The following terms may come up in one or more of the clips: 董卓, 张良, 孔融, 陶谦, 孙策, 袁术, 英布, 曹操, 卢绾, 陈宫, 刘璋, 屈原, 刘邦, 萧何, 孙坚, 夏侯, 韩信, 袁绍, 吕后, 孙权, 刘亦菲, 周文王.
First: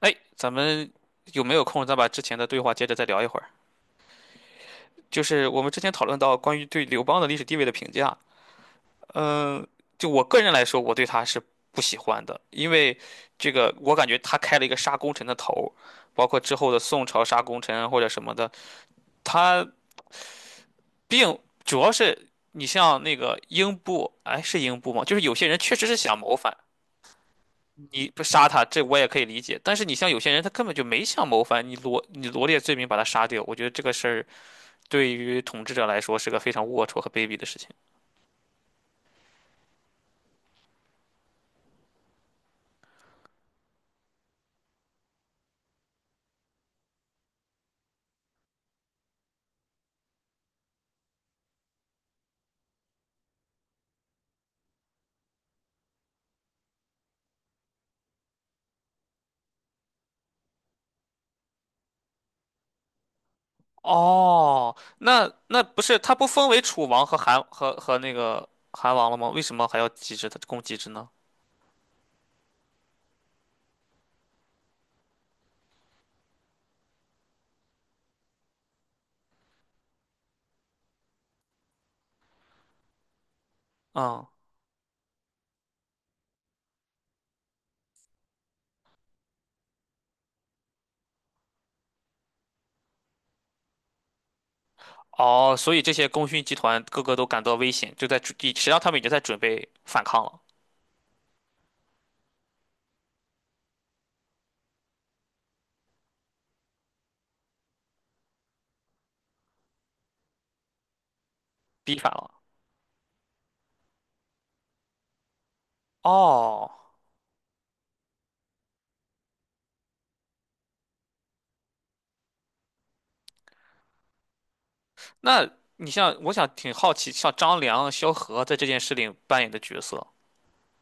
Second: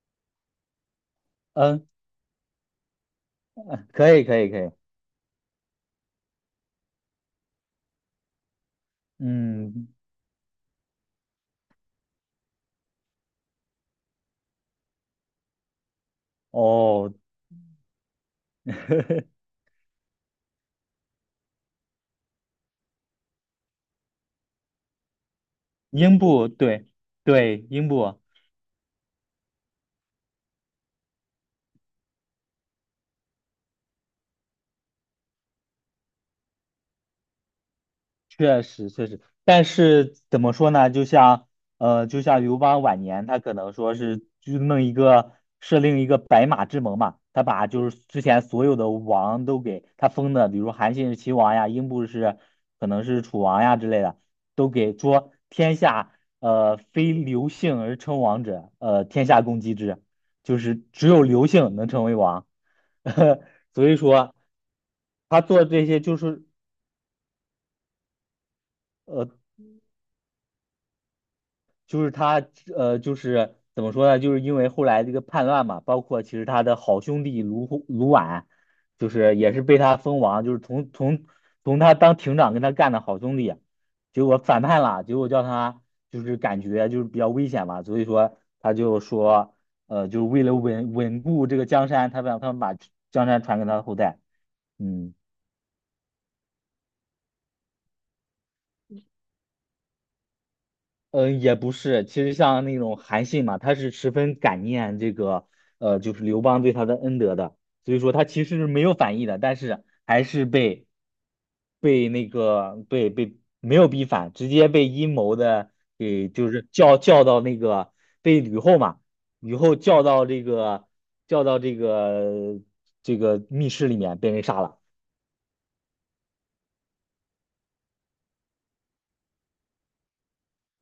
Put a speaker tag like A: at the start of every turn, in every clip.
A: 哎，咱们有没有空？
B: 嗯，
A: 再把之前的对话接着再聊一会儿。
B: 可以，可以，可以。
A: 就是我们之前讨论到关于对刘邦的历史地位的评价，嗯，
B: 嗯，
A: 就我个人来说，我对他是不喜欢的，因为这个我感觉他开了一个杀功臣的头，包括之后的宋
B: 哦，
A: 朝杀功臣或者什么的，他并主要是你像那个英布，哎，是英布吗？就是有些人确实是想
B: 英
A: 谋
B: 布，
A: 反，
B: 对，对，英
A: 你
B: 布，
A: 不杀他，这我也可以理解，但是你像有些人他根本就没想谋反，你罗列罪名把他杀掉，我觉得这个事儿。对于统治者来说是个非常龌龊和卑鄙的事情。
B: 确实确实，但是怎么说呢？就像刘邦晚年，他可能说是就弄一个设定一个白马之盟嘛，他把就是之前所有的王都给他封的，比如韩信是秦王呀，英布是可能是楚王呀之类的，都给说天下非刘姓而称王者，天下共击之，就是只有刘姓能成为王。所以说
A: 哦，那
B: 他
A: 那
B: 做
A: 不
B: 这
A: 是
B: 些
A: 他
B: 就
A: 不
B: 是
A: 封为楚王和韩和那个韩王了吗？
B: 呃
A: 为什么还要机制的攻集制呢？
B: 就是他呃，就是怎么说呢？就是因为后来这个叛乱嘛，包括其实他的好兄弟卢虎卢绾，就是也是被他封王，就是从他当亭长跟他干的好兄弟，结
A: 嗯。
B: 果反叛了，结果叫他就是感觉就是比较危险嘛，所以说他就说就是为了稳固这个江山，他让他们把江山传给他的后代。嗯。
A: 哦，所以这些功勋集团个个都感到危险，就在准实际上他们已经在准备反抗了，
B: 嗯，也不是，其实像那种韩信嘛，他是十分感念这个，就是刘邦对他的恩德的，所以说他其实是没有反意的，但是还是被
A: 逼
B: 被
A: 反
B: 那
A: 了。
B: 个被被没有逼反，直接被阴谋的给就是
A: 哦，
B: 叫到那个被吕后嘛，吕后叫到这个密室里面被人杀了。
A: 那你像我想挺好奇，像张良、萧何在这件事里扮演的角色，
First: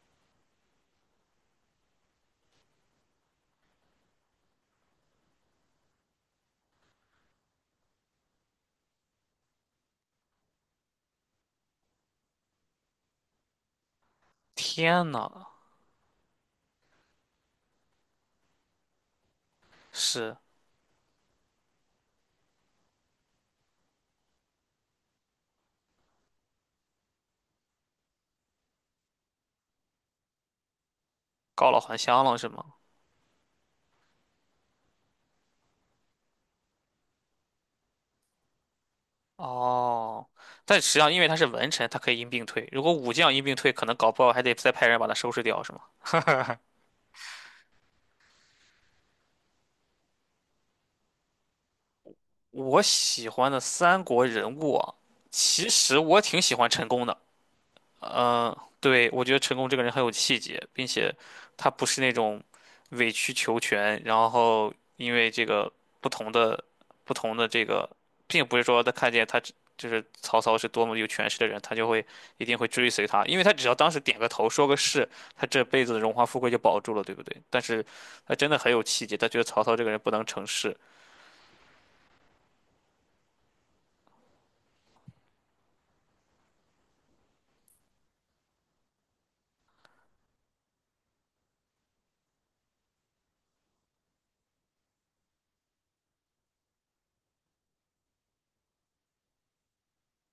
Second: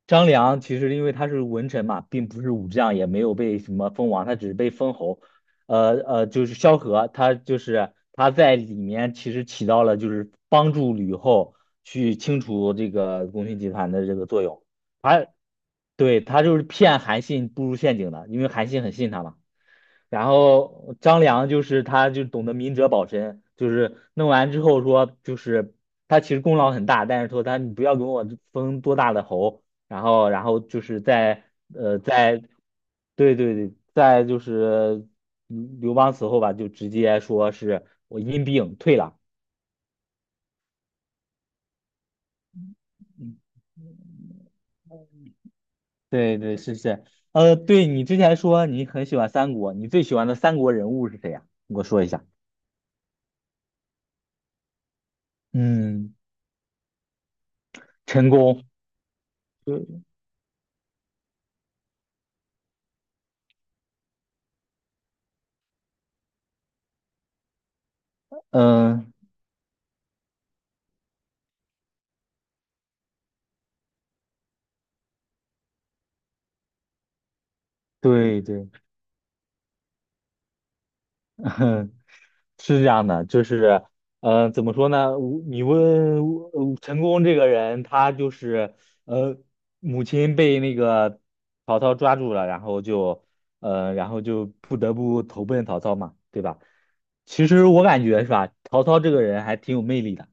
B: 张良其实因为他是文臣嘛，并不是武将，也没有被什么封王，他只是被封侯。就是萧何，他就是他在里面其实起到了就是帮助吕后去清除这个功勋集团的这个作用。
A: 天
B: 他
A: 呐，
B: 对，他就是骗韩信步入陷阱的，因为韩信很信他嘛。然
A: 是
B: 后张良就是他就懂得明哲保身，就是弄完之后说就是他其实功劳很大，但是说他你不要给我封多大的侯，然后就是在
A: 告老还
B: 呃
A: 乡了
B: 在
A: 是吗？
B: 对对对，在就是刘邦死后吧，就直接说是我因病退了。
A: 哦，但实际上因为他是文臣，他可以因病退。如果武将
B: 嗯，
A: 因病退，可能搞不好还得再派人把他收拾掉，是吗？
B: 对对，是是，对你之前说你很喜欢三国，你最喜欢的三国人物是谁呀？你给我说一下。
A: 我喜欢的三国人物啊，其实
B: 嗯，
A: 我挺喜欢陈宫的。
B: 陈
A: 嗯，
B: 宫。
A: 对，我觉得陈宫这个人很有气节，并且他不是那种委曲求全，然后因为这个不同的不同的这个，并不是说他看
B: 嗯，
A: 见他只就是曹操是多么有权势的人，他就会一定会追随他，因为他只要当时点个头说个是，他这辈子的荣华富贵就保住了，对不对？但是他
B: 对
A: 真的
B: 对，
A: 很有气节，他觉得曹操这个人不能成事，
B: 是这样的，就是，怎么说呢？你问陈宫这个人，他就是，呃，母亲被那个曹操抓住了，然后就，呃，然后就不得不投奔曹操嘛，对吧？其实我感觉是吧，曹操这个人还挺有魅力的，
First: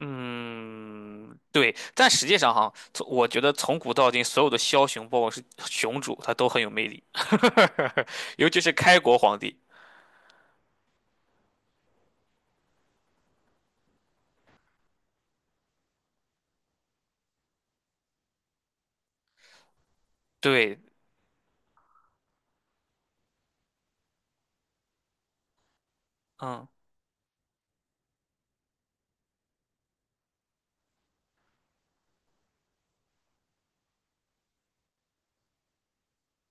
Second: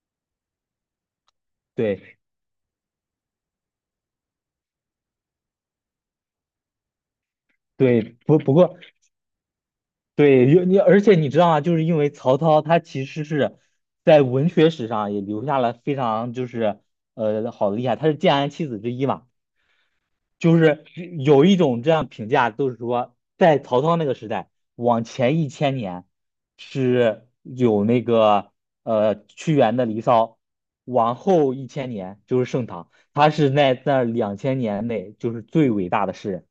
A: 嗯，对，但
B: 对
A: 实际上哈，从我觉得从古到今，所有的枭雄，包括是雄主，他都很有魅力，
B: 对，不
A: 尤
B: 不
A: 其是
B: 过
A: 开国皇帝。
B: 对，因为而且你知道吗？就是因为曹操他其实是在文学史上也留下了非常就是好的厉害，他是建安七子之一嘛，就
A: 对，
B: 是有一种这样评价，都是说在曹操那个时代往前一千年
A: 嗯，
B: 是有那个屈原的《离骚》，往后一千年就是盛唐，他是在那两千年内就是最伟大的诗人。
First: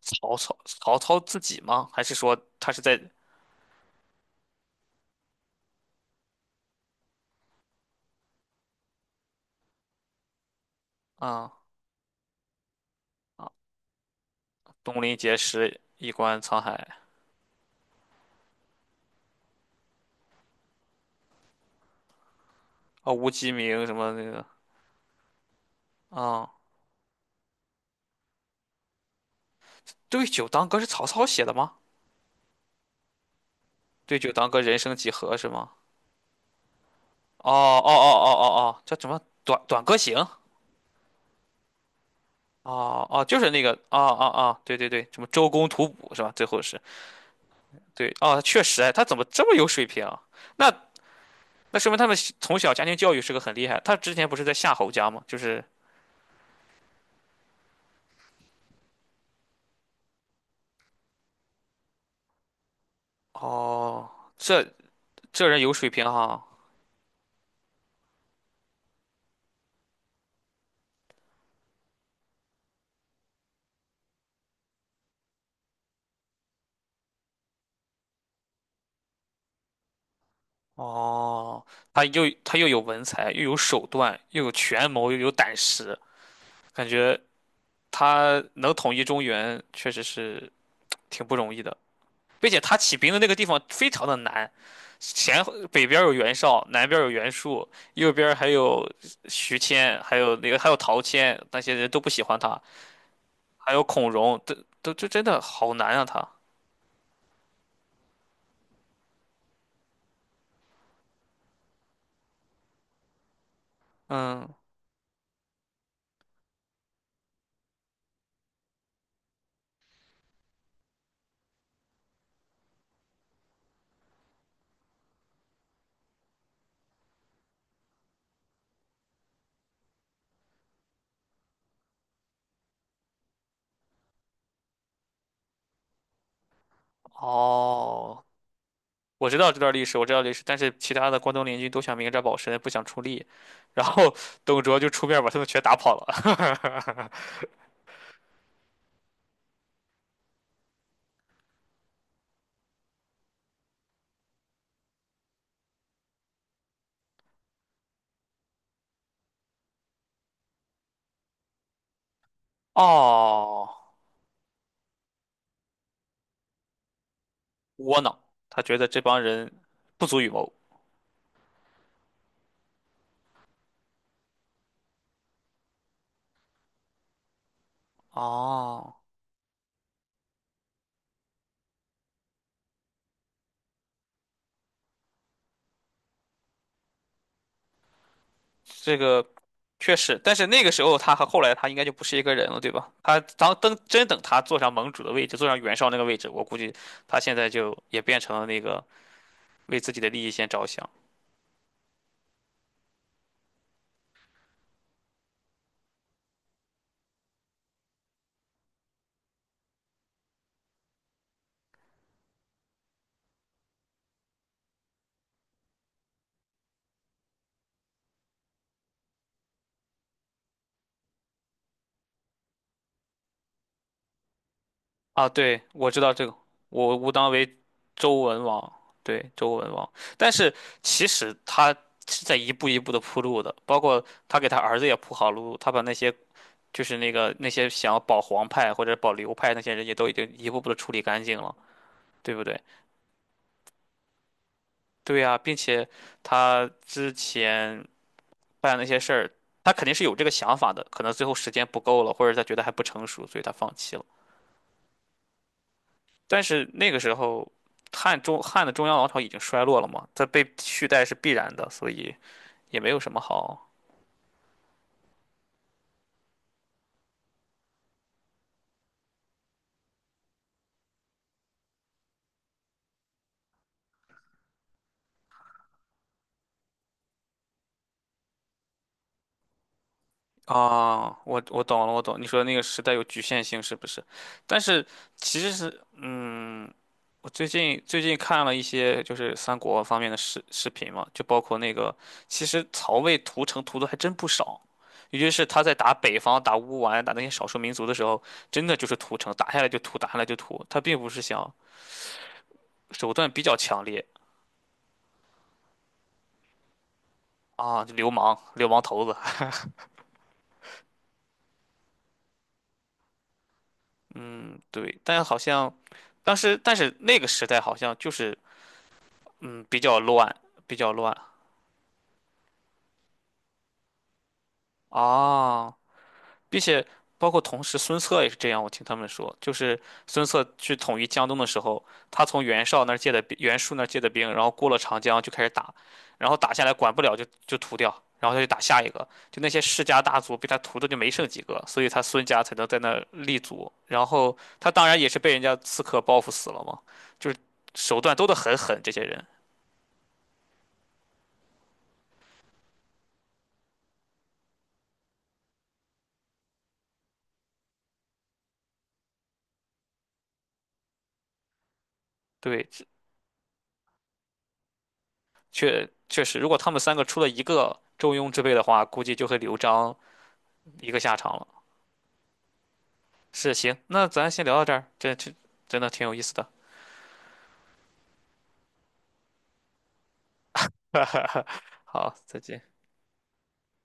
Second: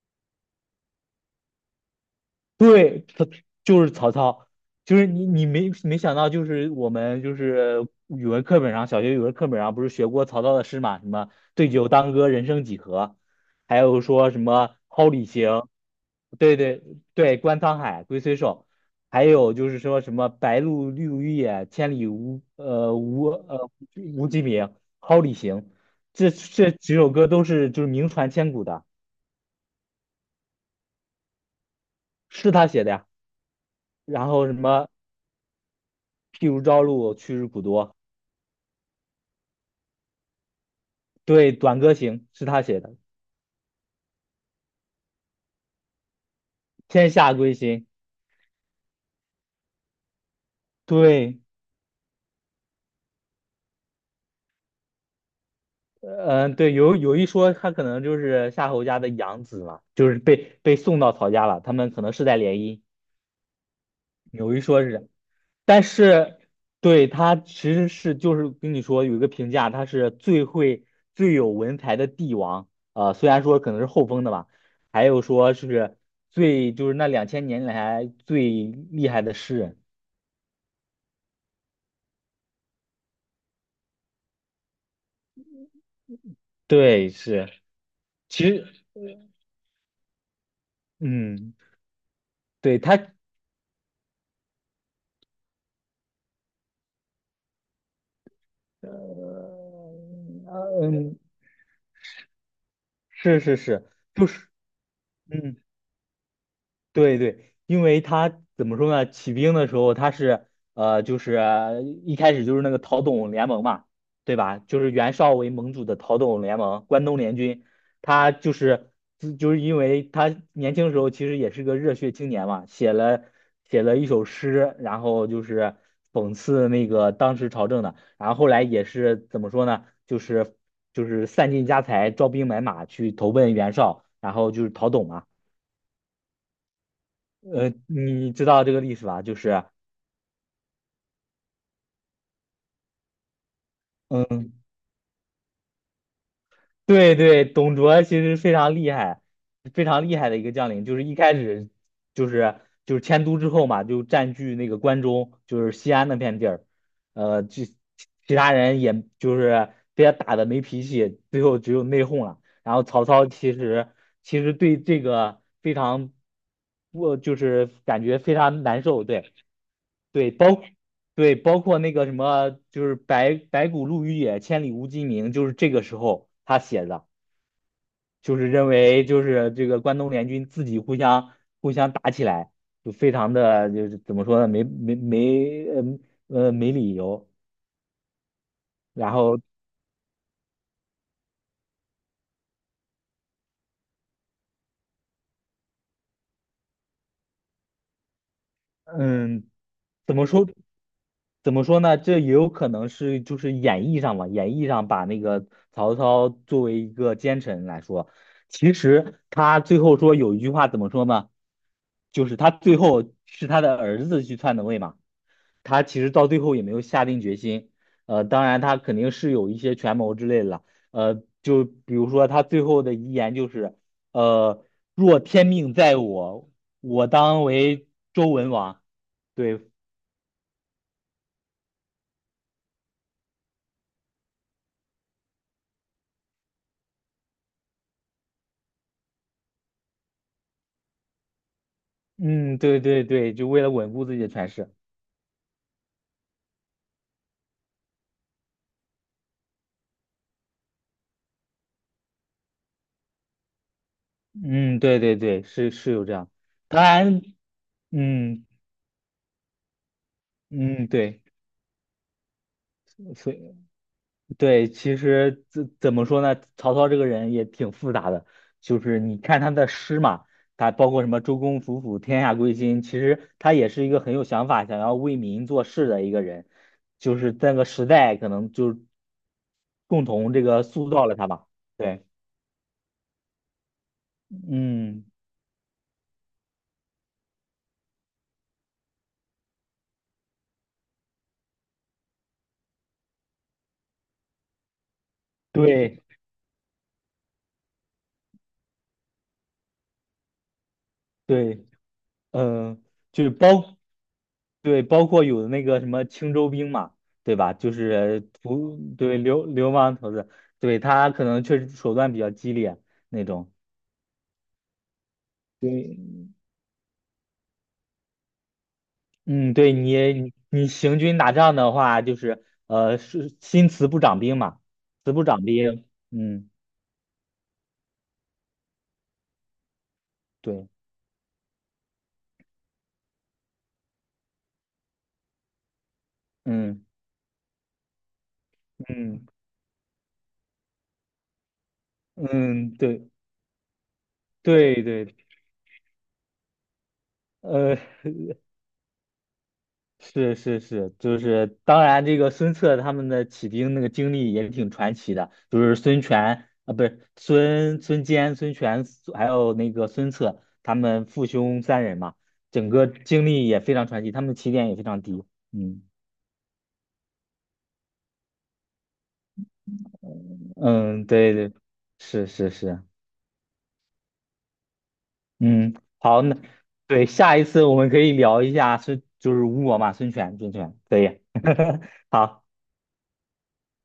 A: 曹操，曹操自己吗？还是说他是在
B: 对，他就是曹操，就是你没想到，就是我们就是语文课本上，小学语文课本上不是学过曹操的诗嘛？什么
A: 啊。
B: 对酒当歌，人生几何，
A: 啊，
B: 还有说什么
A: 东
B: 蒿
A: 临
B: 里
A: 碣
B: 行，
A: 石，以观
B: 对
A: 沧海。
B: 对对，观沧海，龟虽寿，还有就是说什么白鹭绿于野，千里无呃
A: 啊，
B: 无
A: 无鸡
B: 呃
A: 鸣什么那
B: 无鸡
A: 个。
B: 鸣，蒿里行，这
A: 啊？
B: 这几首歌都是就是名传千古的，
A: 对酒当歌是曹操写的吗？
B: 是他写的呀。
A: 对
B: 然
A: 酒
B: 后
A: 当
B: 什
A: 歌，人
B: 么？
A: 生几何是吗？
B: 譬如朝露，去日
A: 哦
B: 苦
A: 哦哦
B: 多。
A: 哦哦哦，叫什么？短歌行。
B: 对，《短歌行》是他写的，
A: 哦哦，就是那个，哦哦哦，对对对，什么周公吐哺是吧？最后是，
B: 《天下归心》。
A: 对，哦，他确实，哎，他怎么这么有水平啊？那
B: 对，
A: 那说明他们小从小家庭教育是个很厉害。他之前不是在夏侯家吗？就是，
B: 嗯、对，有一说，他可能就是夏侯家的养子嘛，就是被送到曹家了，他们可能世代联姻，
A: 哦，
B: 有一
A: 这
B: 说是，
A: 这人有
B: 但
A: 水平
B: 是
A: 哈、
B: 对他其实是就是跟你说有一个评价，他是最有文采的帝王，虽然说可能是后封的吧，还有说是就是那两千年来最厉害的诗人。
A: 哦，他又有文采，又有手段，又有权谋，又有胆识，感
B: 对，
A: 觉
B: 是，
A: 他
B: 其实
A: 能统一中原，确实是挺不容
B: 嗯，
A: 易的。并且他
B: 对
A: 起
B: 他，
A: 兵的那个地方非常的难，前北边有袁绍，南边有袁术，右边还有
B: 呃，
A: 徐谦，还有那个还有陶
B: 嗯，
A: 谦，那些人都不喜欢他，
B: 是是
A: 还有
B: 是，
A: 孔
B: 就
A: 融，
B: 是，
A: 都这真的
B: 嗯，
A: 好难啊他。
B: 对对，因为他怎么说呢？起兵的时候他是就是一开始就是那个陶董联盟嘛，对
A: 嗯，
B: 吧？就是袁绍为盟主的陶董联盟，关东联军。他就是就就是因为他年轻时候其实也是个热血青年嘛，写了一首诗，然后就是讽刺那个当时朝政的。然后后来也是怎么说呢？就是散尽家财，招兵买马去投奔袁绍，然后就是陶董嘛。
A: 哦，
B: 你知道这个历史吧？
A: 我
B: 就
A: 知道这
B: 是，
A: 段历史，我知道历史，但是其他的关东联军都想明哲保身，不想出力，然后
B: 嗯，
A: 董卓就出面把他们全打跑了。
B: 对对，董卓其实非常厉害，非常厉害的一个将领。就是一开始就是就是迁都之后嘛，就占据那个关中，就是西安那片地儿。就其他人也就是被他打的没脾气，最后只有内讧了。然 后曹操其
A: 哦，
B: 实其实对这个非常我就是
A: 窝
B: 感
A: 囊，
B: 觉非
A: 他
B: 常
A: 觉
B: 难
A: 得这
B: 受。
A: 帮
B: 对
A: 人不足与
B: 对，
A: 谋。
B: 对，包括那个什么，就是白骨露于野，千里无鸡鸣，就是这个时候他写的，就是认
A: 哦。
B: 为就是这个关东联军自己互相打起来，就非常的就是怎么说呢，没理由。
A: 这
B: 然
A: 个
B: 后
A: 确实，但是那个时候他和后来他应该就不是一个人了，对吧？他当等真等他坐上盟主的位置，坐上袁绍那个位置，我估计他现在就也变成了那个
B: 嗯，
A: 为自己的
B: 怎
A: 利
B: 么
A: 益先
B: 说
A: 着想
B: 怎么说呢？这也有可能是就是演绎上吧，演绎上把那个曹操作为一个奸臣来说，其实他最后说有一句话怎么说呢？就是他最后是他的儿子去篡的位嘛，他其实到最后也没有下定决心，当然他肯定是有一些权谋之类的了，就比如说他最后的遗言就是，呃，若
A: 啊。
B: 天
A: 对，
B: 命
A: 我
B: 在
A: 知道这个，
B: 我，
A: 我
B: 我
A: 吾当
B: 当
A: 为
B: 为
A: 周
B: 周
A: 文
B: 文
A: 王，
B: 王。
A: 对，周
B: 对，
A: 文王。但是其实他是在一步一步的铺路的，包括他给他儿子也铺好路，他把那些。就是那个那些想要保皇派或者保刘派那些人也都已经一步步的处理干净了，对不
B: 嗯，
A: 对？
B: 对对对，就为了稳固自己的权势。
A: 对呀，并且他之前办那些事儿，他肯定是有这个想法的，可能最后时间不够了，或者他觉得还不成熟，所以他放弃了。
B: 嗯，对对对，是是有这样，
A: 但是
B: 当
A: 那个时
B: 然，
A: 候，汉中
B: 嗯
A: 汉的中央王朝已经衰落了嘛，他被取
B: 嗯，
A: 代是
B: 对，
A: 必然的，所以也没有什么
B: 所以
A: 好。
B: 对，其实怎么说呢？曹操这个人也挺复杂的，就是你看他的诗嘛，他包括什么“周公吐哺，天下归心”，其实他也是一个很有想法、想要为民做事的一个人，就是那个时代可能就共同这个塑造
A: 啊，
B: 了他
A: 我
B: 吧。
A: 我懂了，我
B: 对，
A: 懂。你说的那个时代有局限性，是不是？但是
B: 嗯，
A: 其实是，嗯，我最近看了一些就是三国方面的视视频嘛，就包括那个，其实曹魏屠城屠的还真不少，尤其是他在打
B: 对
A: 北方、打乌丸、打那些少数民族的时候，真的就是屠城，打下来就屠，打下来就屠，他并不是想
B: 对，嗯、
A: 手
B: 就是
A: 段比较
B: 包。
A: 强烈
B: 对，包括有的那个什么青州兵嘛，对吧？就
A: 啊，就流
B: 是
A: 氓、流
B: 不
A: 氓头子。
B: 对流氓头子，对他可能确实手段比较激烈那种。
A: 嗯，对，但好像
B: 对，
A: 当时，但是那个时代好像就是。
B: 嗯，
A: 嗯，
B: 对
A: 比
B: 你
A: 较
B: 你
A: 乱，
B: 你
A: 比较
B: 行
A: 乱
B: 军打仗的话，就是是新词不长兵嘛，词不长
A: 啊，
B: 兵。嗯，
A: 并且包括同时孙策也是这样，我听他们说，就是孙策
B: 对，
A: 去统一江东的时候，他从袁绍那儿借的兵袁术那儿借的兵，然后过了长江就开始打，然后打下来
B: 嗯
A: 管不了就屠掉，然后他就打下一个，
B: 嗯
A: 就那些世家大族被他屠的就没剩几个，所以他孙家才能
B: 嗯，
A: 在那儿
B: 对
A: 立足，然后他
B: 对
A: 当然也
B: 对，
A: 是被人家刺客报复死了嘛，就是
B: 呃，
A: 手段都得很狠，这些人。
B: 是是是，就是当然，这个孙策他们的起兵那个经历也挺传奇的，就是孙权啊，不是孙坚、孙权，还有那个孙策，他们父兄三人嘛，
A: 对，
B: 整个经历也非常传奇，他们起点也非常低。嗯
A: 确确实，如果他们三个出了一个中庸之辈的话，估计就会刘璋一个
B: 嗯，
A: 下
B: 对
A: 场了。
B: 对，是是是，
A: 是，行，那咱先聊到这儿，这这
B: 嗯，
A: 真的挺有意
B: 好，
A: 思
B: 那
A: 的。
B: 对下一次我们可以聊一下孙，就是吴国嘛，孙权，孙权可以。
A: 好，再
B: 好。
A: 见。